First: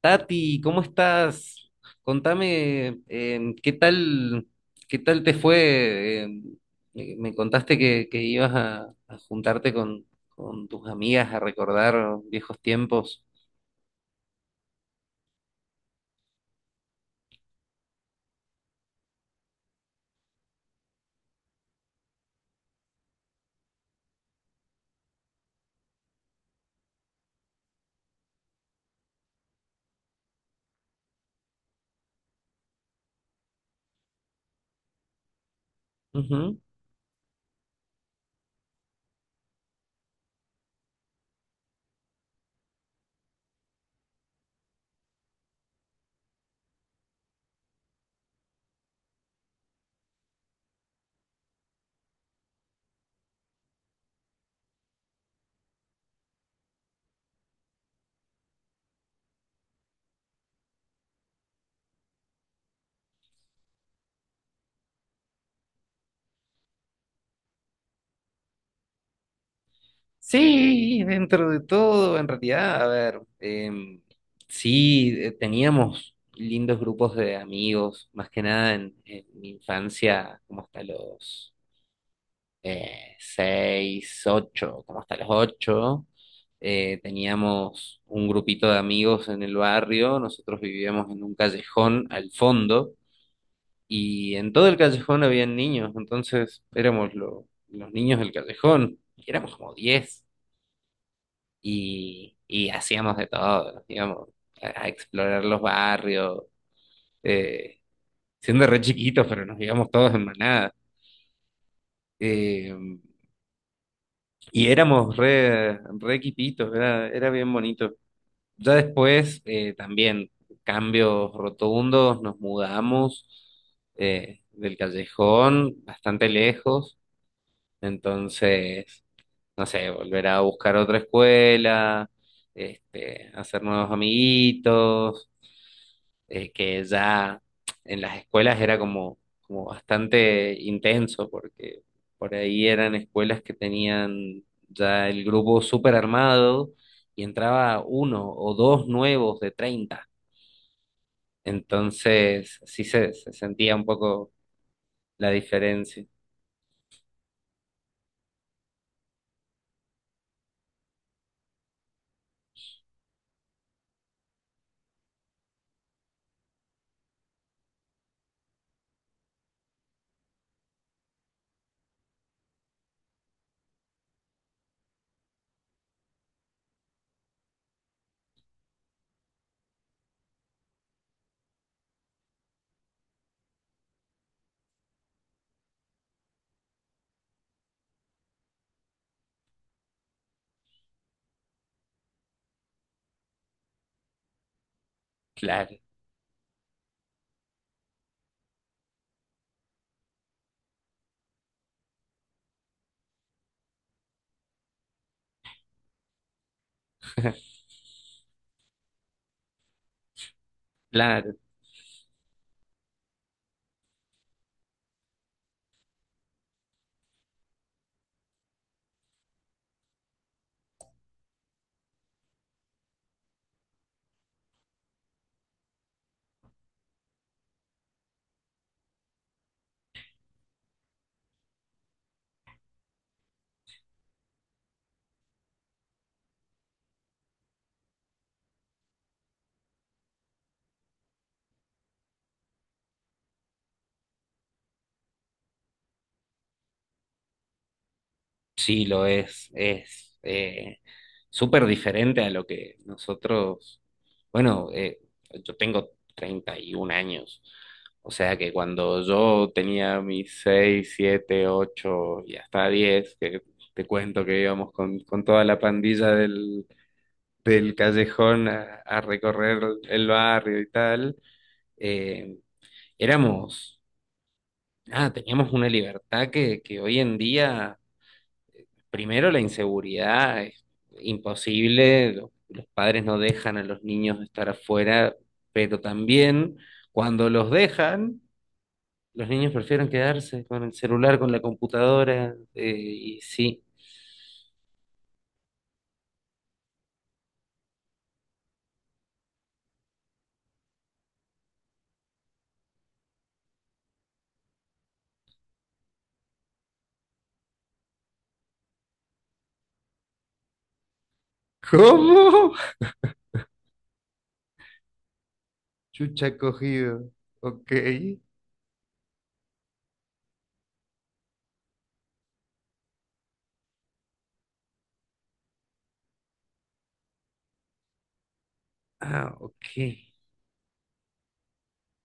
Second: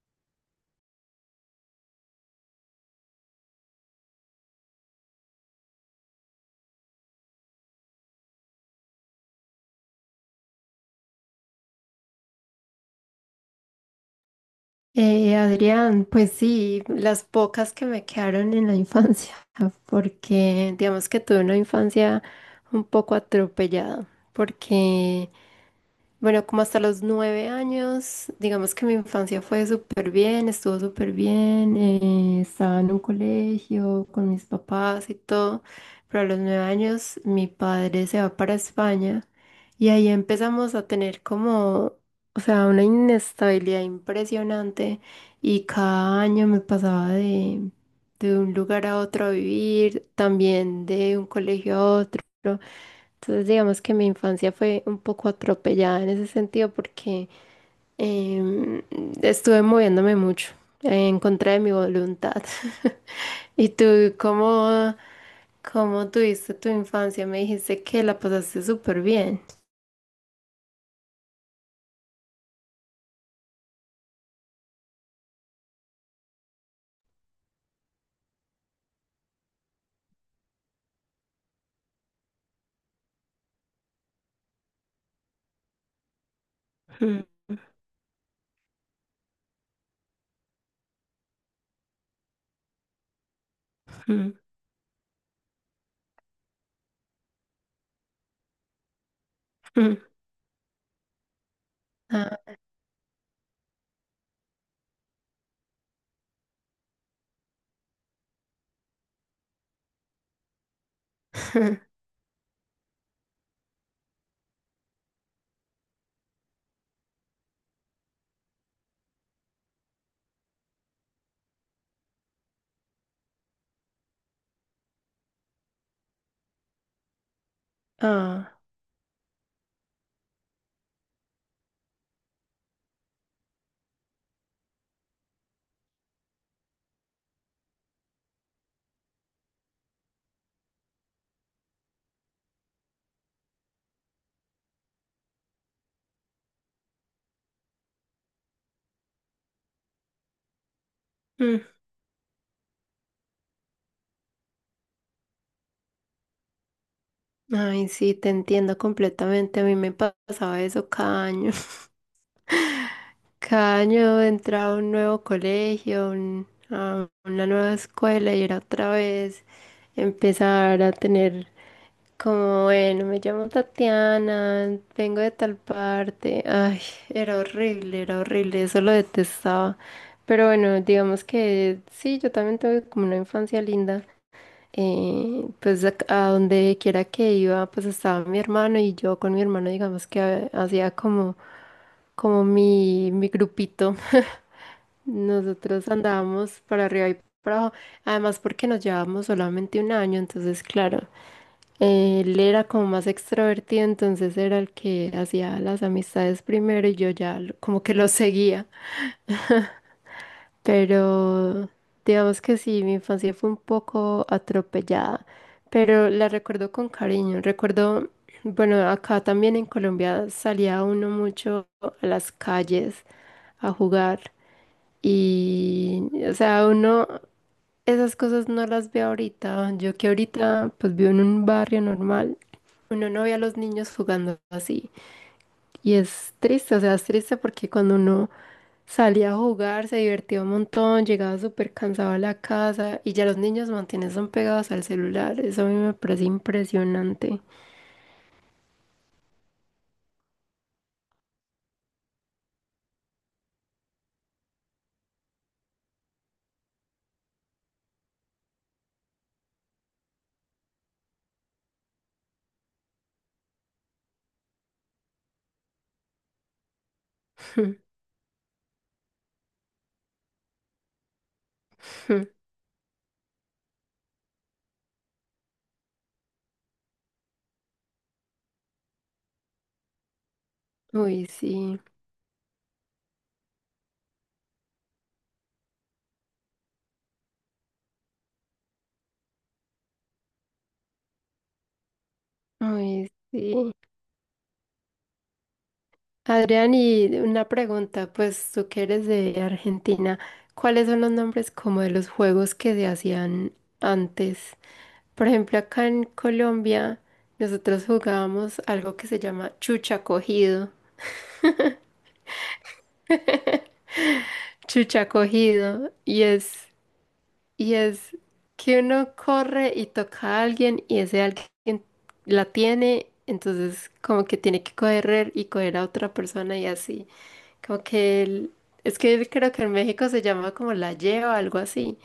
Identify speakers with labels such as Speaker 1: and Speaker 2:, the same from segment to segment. Speaker 1: Tati, ¿cómo estás? Contame, qué tal te fue? Me contaste que ibas a juntarte con tus amigas a recordar viejos tiempos.
Speaker 2: Adrián, pues sí, las pocas que me quedaron en la infancia, porque digamos que tuve una infancia un poco atropellada, porque bueno, como hasta los 9 años, digamos que mi infancia fue súper bien, estuvo súper bien, estaba en un colegio con mis papás y todo, pero a los
Speaker 1: Ujú.
Speaker 2: 9 años mi padre se va para España y ahí empezamos a tener como, o sea, una inestabilidad impresionante y cada año me pasaba de un lugar a otro a vivir, también de un colegio a otro. Entonces, digamos que mi infancia fue un poco atropellada en ese sentido porque em, estuve moviéndome mucho en contra de mi voluntad. ¿Y tú cómo, cómo tuviste tu infancia? Me dijiste que la pasaste súper bien.
Speaker 1: Sí, dentro de todo, en realidad, a ver, sí, teníamos lindos grupos de amigos, más que nada en, en mi infancia, como hasta los seis, ocho, como hasta las ocho. Eh, teníamos un grupito de amigos en el barrio, nosotros vivíamos en un callejón al fondo
Speaker 2: Mm,
Speaker 1: y
Speaker 2: mm,
Speaker 1: en todo el callejón habían niños, entonces éramos los niños del callejón, y éramos como
Speaker 2: mm.
Speaker 1: 10 y,
Speaker 2: Ah,
Speaker 1: y hacíamos de todo, nos íbamos a explorar los barrios, eh, siendo re chiquitos, pero nos íbamos todos en manada. Eh, Y éramos re equipitos, era bien bonito. Ya después, también, cambios rotundos, nos mudamos del callejón bastante lejos,
Speaker 2: ah,
Speaker 1: entonces, no sé, volver a buscar otra escuela, este, hacer nuevos amiguitos, que ya en las escuelas era como, como bastante intenso, porque por ahí eran escuelas que tenían ya el grupo súper armado y entraba uno o dos nuevos de 30.
Speaker 2: mm.
Speaker 1: Entonces sí se sentía un poco la diferencia.
Speaker 2: Ay, sí, te entiendo completamente. A mí me pasaba eso cada año. Cada año entraba a un nuevo colegio, a una nueva escuela y era otra vez empezar a tener como, bueno, me llamo Tatiana, vengo de tal parte. Ay, era horrible, eso lo detestaba. Pero bueno, digamos que sí, yo también tuve como una infancia linda pues a donde quiera que iba, pues estaba mi hermano y yo con mi hermano, digamos que hacía como, como mi grupito.
Speaker 1: Claro,
Speaker 2: Nosotros andábamos para arriba y para abajo, además porque nos llevábamos solamente un año, entonces claro, él era como más extrovertido, entonces era el que hacía las amistades primero y yo ya como que lo seguía.
Speaker 1: claro.
Speaker 2: Pero digamos que sí, mi infancia fue un poco atropellada, pero la recuerdo con cariño. Recuerdo, bueno, acá también en Colombia salía uno mucho a las calles a jugar y, o sea, uno, esas cosas no las ve ahorita. Yo que ahorita pues vivo en un barrio normal, uno no ve a los niños jugando así. Y es triste, o sea, es triste porque cuando uno salía a jugar se divertía un montón, llegaba súper cansado a la casa y ya los niños mantienen son pegados al celular. Eso a mí me parece impresionante.
Speaker 1: Sí, lo es. Es súper diferente a lo que nosotros, bueno, yo tengo 31 años, o sea que cuando yo tenía mis 6, 7, 8, y hasta 10, que te cuento que íbamos con toda la pandilla del callejón a recorrer el barrio y tal, eh, éramos, ah, teníamos una libertad que hoy en día... Primero, la inseguridad es
Speaker 2: Uy, sí,
Speaker 1: imposible, los padres no dejan a los niños estar afuera, pero también cuando los dejan, los niños prefieren quedarse con el celular, con la computadora,
Speaker 2: uy,
Speaker 1: y sí.
Speaker 2: sí. Adrián, y una pregunta, pues tú que eres de Argentina, ¿cuáles son los nombres como de los juegos que se hacían antes? Por ejemplo, acá en Colombia nosotros jugábamos algo que se llama chucha cogido.
Speaker 1: ¿Cómo?
Speaker 2: Chucha cogido
Speaker 1: Chucha cogido. Ok.
Speaker 2: y es que uno corre y toca a alguien y ese alguien la tiene, entonces como que tiene que correr y coger a otra persona y así. Como que es que
Speaker 1: Ah,
Speaker 2: creo que en México
Speaker 1: ok.
Speaker 2: se llama como la lleva, algo así,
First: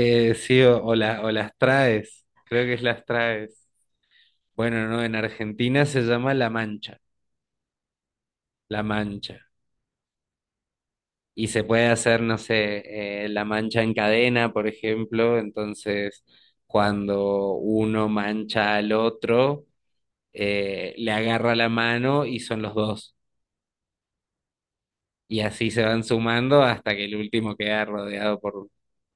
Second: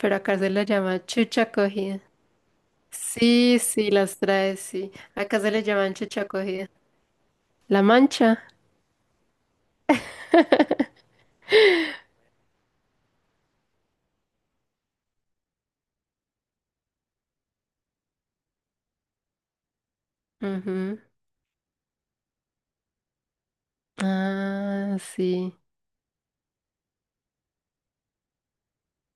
Speaker 2: pero acá se
Speaker 1: Sí,
Speaker 2: la
Speaker 1: o, o
Speaker 2: llama
Speaker 1: la- o
Speaker 2: chucha
Speaker 1: las
Speaker 2: cogida.
Speaker 1: traes. Creo que es las
Speaker 2: Sí,
Speaker 1: traes.
Speaker 2: sí, las trae,
Speaker 1: Bueno,
Speaker 2: sí.
Speaker 1: no, en
Speaker 2: Acá se le
Speaker 1: Argentina
Speaker 2: llaman
Speaker 1: se
Speaker 2: chucha
Speaker 1: llama La
Speaker 2: cogida.
Speaker 1: Mancha.
Speaker 2: La mancha.
Speaker 1: La Mancha. Y se puede hacer, no sé, la mancha en cadena, por ejemplo, entonces cuando uno mancha al otro,
Speaker 2: Ujú.
Speaker 1: le agarra la mano y son los dos.
Speaker 2: Ah,
Speaker 1: Y
Speaker 2: sí.
Speaker 1: así se van sumando hasta que el último queda rodeado por,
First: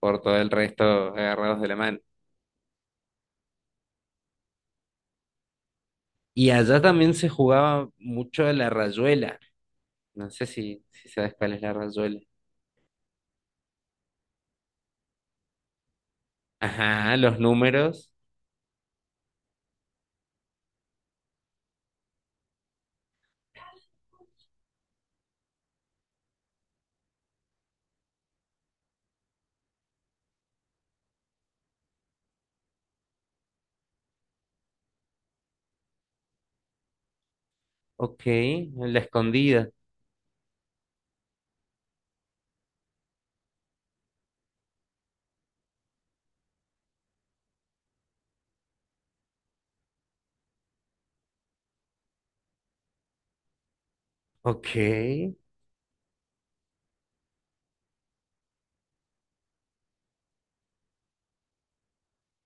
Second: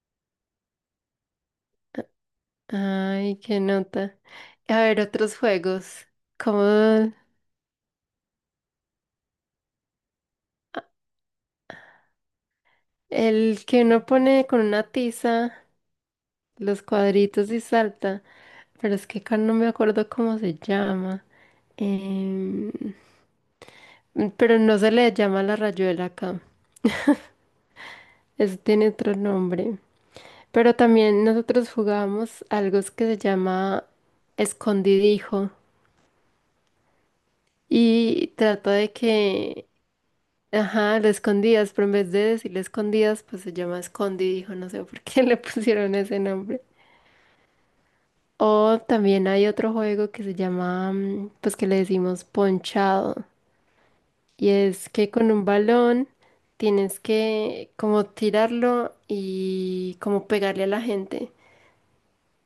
Speaker 1: por todo el resto agarrados de la mano.
Speaker 2: Ay, qué nota. A ver, otros juegos,
Speaker 1: Y
Speaker 2: como
Speaker 1: allá también se jugaba mucho la rayuela. No sé si sabes cuál es la rayuela.
Speaker 2: el que uno pone con una tiza los
Speaker 1: Ajá, los
Speaker 2: cuadritos y
Speaker 1: números.
Speaker 2: salta, pero es que acá no me acuerdo cómo se llama. Em, pero no se le llama la rayuela acá, eso tiene otro nombre. Pero también nosotros jugábamos algo que se llama escondidijo
Speaker 1: Ok,
Speaker 2: y trata de
Speaker 1: la
Speaker 2: que
Speaker 1: escondida.
Speaker 2: ajá, lo escondías, pero en vez de decirle escondías, pues se llama escondi, dijo no sé por qué le pusieron ese nombre. O también hay otro juego que se llama, mm, pues que le decimos ponchado, y
Speaker 1: Ok.
Speaker 2: es que con un balón tienes que como tirarlo y como pegarle a la gente.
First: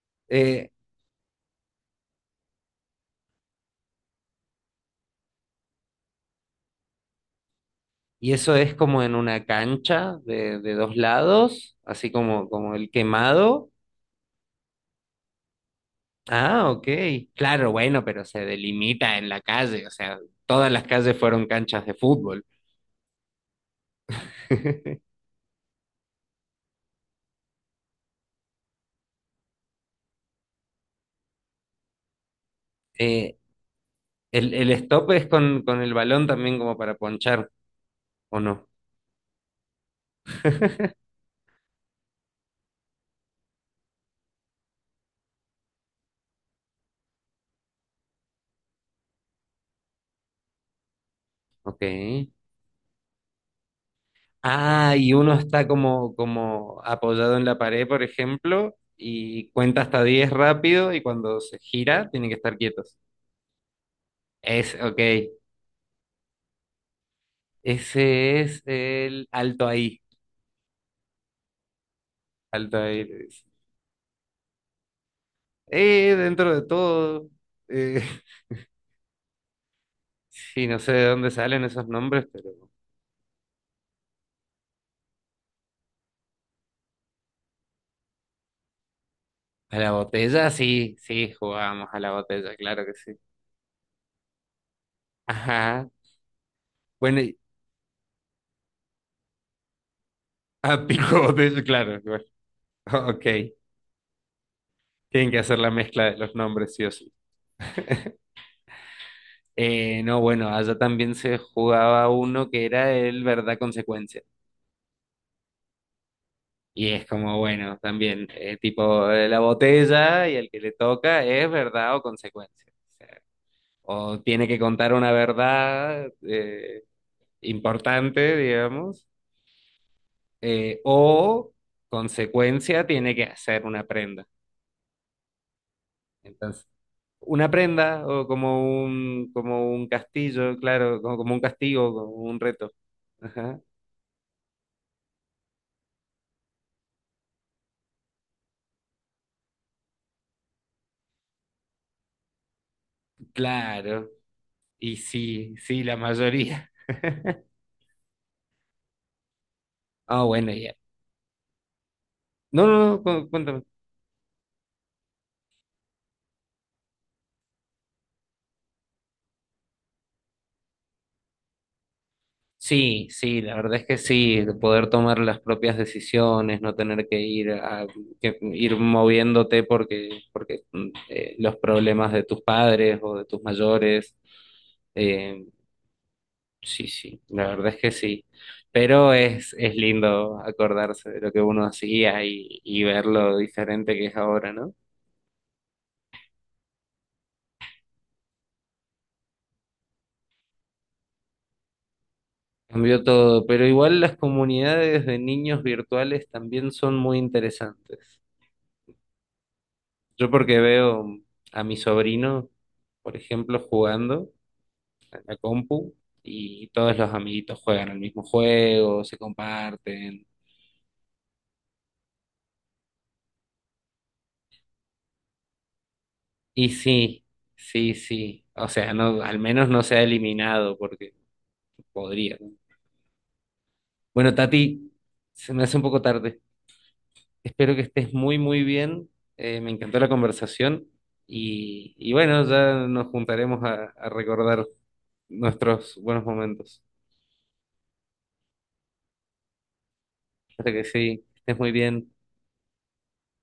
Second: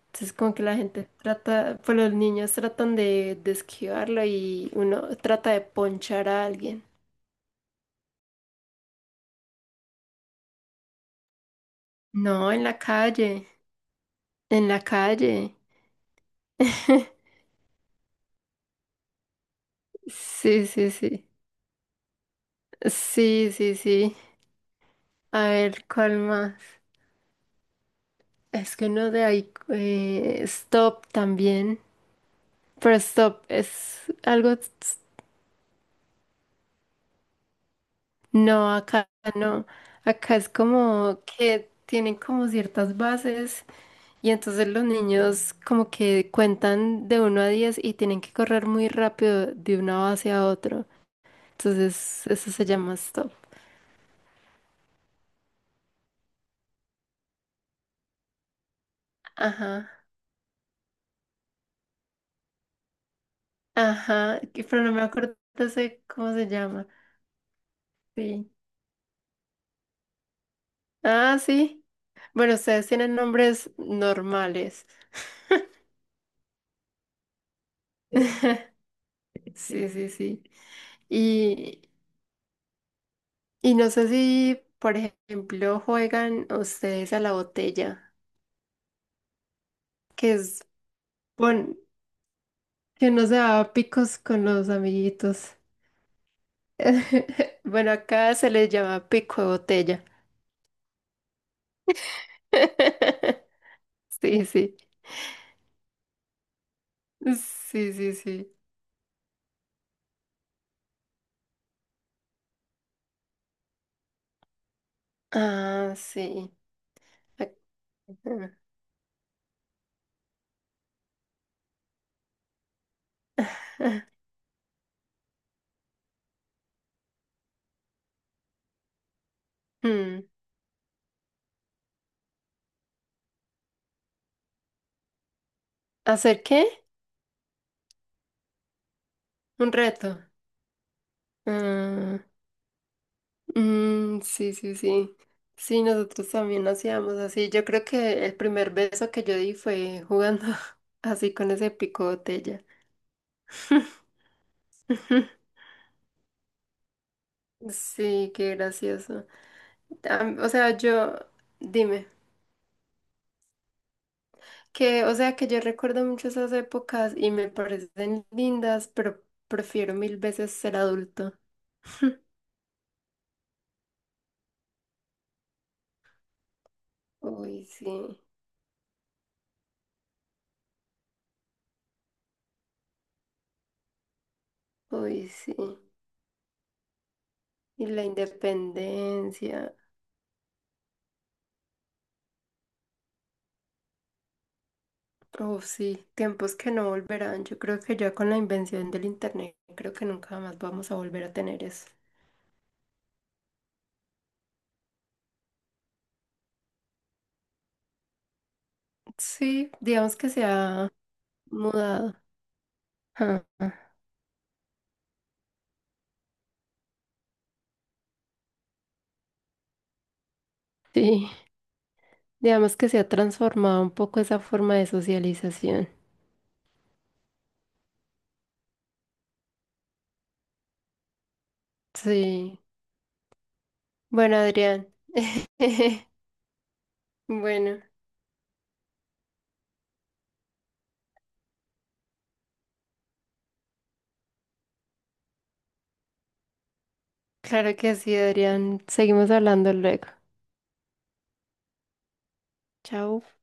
Speaker 2: Entonces como que
Speaker 1: Eh,
Speaker 2: la gente trata, pues los niños tratan de esquivarlo y uno trata de ponchar a alguien.
Speaker 1: Y eso es como en una cancha de dos lados, así como,
Speaker 2: No, en
Speaker 1: como
Speaker 2: la
Speaker 1: el
Speaker 2: calle,
Speaker 1: quemado.
Speaker 2: en la calle.
Speaker 1: Ah, ok. Claro, bueno, pero se delimita en la calle, o sea,
Speaker 2: Sí,
Speaker 1: todas las
Speaker 2: sí,
Speaker 1: calles
Speaker 2: sí.
Speaker 1: fueron canchas de fútbol.
Speaker 2: Sí, sí, sí. A ver, ¿cuál más? Es que no de ahí. Stop también. Pero
Speaker 1: Eh,
Speaker 2: stop es algo.
Speaker 1: el stop es con el balón también como para ponchar, ¿o no?
Speaker 2: No, acá no. Acá es como que tienen como ciertas bases y entonces los niños como que cuentan de 1 a 10 y tienen que correr muy rápido de una base a otra.
Speaker 1: Ok.
Speaker 2: Entonces, eso se llama stop.
Speaker 1: Ah, y uno está como apoyado en la pared, por ejemplo, y cuenta hasta
Speaker 2: Ajá.
Speaker 1: 10 rápido y cuando se gira tienen que estar quietos.
Speaker 2: Ajá. Pero no
Speaker 1: Ok,
Speaker 2: me acuerdo de cómo se llama.
Speaker 1: ese
Speaker 2: Sí.
Speaker 1: es el alto ahí.
Speaker 2: Ah, sí. Bueno,
Speaker 1: Alto
Speaker 2: ustedes
Speaker 1: ahí,
Speaker 2: tienen
Speaker 1: le dicen.
Speaker 2: nombres normales.
Speaker 1: Dentro de todo. eh,
Speaker 2: Sí. Sí, sí, sí.
Speaker 1: sí, no sé de dónde salen
Speaker 2: Y,
Speaker 1: esos nombres, pero.
Speaker 2: y no sé si, por ejemplo, juegan ustedes a la botella,
Speaker 1: A la
Speaker 2: que
Speaker 1: botella,
Speaker 2: es,
Speaker 1: sí, sí,
Speaker 2: bueno,
Speaker 1: jugábamos a la botella, claro que
Speaker 2: que
Speaker 1: sí.
Speaker 2: no se da picos con los amiguitos.
Speaker 1: Ajá. Bueno,
Speaker 2: Bueno, acá se les llama pico de botella.
Speaker 1: a pico botella, claro. Bueno, ok.
Speaker 2: Sí, sí.
Speaker 1: Tienen que hacer la mezcla de los nombres, sí o sí.
Speaker 2: Sí, sí, sí.
Speaker 1: No, bueno, allá también se jugaba uno que era el verdad consecuencia.
Speaker 2: Ah, sí.
Speaker 1: Y es como,
Speaker 2: Ac-
Speaker 1: bueno, también, tipo la botella y el que le toca es verdad o consecuencia. O sea, o tiene que contar una verdad importante, digamos,
Speaker 2: Hmm,
Speaker 1: o consecuencia tiene que hacer una prenda.
Speaker 2: ¿hacer qué?
Speaker 1: Entonces, una prenda o como un,
Speaker 2: Un
Speaker 1: como un
Speaker 2: reto.
Speaker 1: castillo, claro, como un castigo, como
Speaker 2: Ah,
Speaker 1: un reto. Ajá.
Speaker 2: mm, sí, sí, sí. Sí, nosotros también hacíamos así. Yo creo que el primer beso que yo di fue jugando así con ese pico botella.
Speaker 1: Claro, y sí, sí, la mayoría.
Speaker 2: Sí, qué gracioso.
Speaker 1: Ah,
Speaker 2: Am- O
Speaker 1: bueno, ya.
Speaker 2: sea, yo, dime,
Speaker 1: No, no, no, cuéntame.
Speaker 2: que, o sea, que yo recuerdo mucho esas épocas y me parecen lindas, pero prefiero mil veces ser adulto.
Speaker 1: Sí, sí, la verdad es que sí, de poder tomar las propias decisiones, no tener que ir
Speaker 2: Uy, sí,
Speaker 1: moviéndote porque, porque los problemas de tus padres o de tus mayores,
Speaker 2: uy,
Speaker 1: eh,
Speaker 2: sí.
Speaker 1: sí, sí, la verdad es
Speaker 2: Y
Speaker 1: que
Speaker 2: la
Speaker 1: sí. Pero es
Speaker 2: independencia.
Speaker 1: lindo acordarse de lo que uno hacía y ver lo diferente que es ahora, ¿no?
Speaker 2: Oh, sí, tiempos que no volverán. Yo creo que ya con la invención del internet, creo que nunca más vamos a volver a tener eso.
Speaker 1: Cambió todo, pero igual las comunidades de niños virtuales también son muy interesantes.
Speaker 2: Sí, digamos que
Speaker 1: Yo
Speaker 2: se
Speaker 1: porque
Speaker 2: ha
Speaker 1: veo a mi
Speaker 2: mudado.
Speaker 1: sobrino, por
Speaker 2: Ah,
Speaker 1: ejemplo,
Speaker 2: ah,
Speaker 1: jugando en la compu y todos los amiguitos juegan el mismo juego, se comparten.
Speaker 2: sí, digamos que se ha transformado un poco esa forma de socialización.
Speaker 1: Y sí, sí, sí. O sea, no, al menos no se ha eliminado porque podría, ¿no?
Speaker 2: Sí.
Speaker 1: Bueno,
Speaker 2: Bueno, Adrián.
Speaker 1: Tati, se me hace un poco tarde. Espero
Speaker 2: Bueno,
Speaker 1: que estés muy, muy bien. Me encantó la conversación y bueno, ya nos juntaremos a recordar nuestros buenos momentos.
Speaker 2: claro que sí, Adrián. Seguimos hablando luego.
Speaker 1: Hasta que sí, estés muy bien.
Speaker 2: Chao.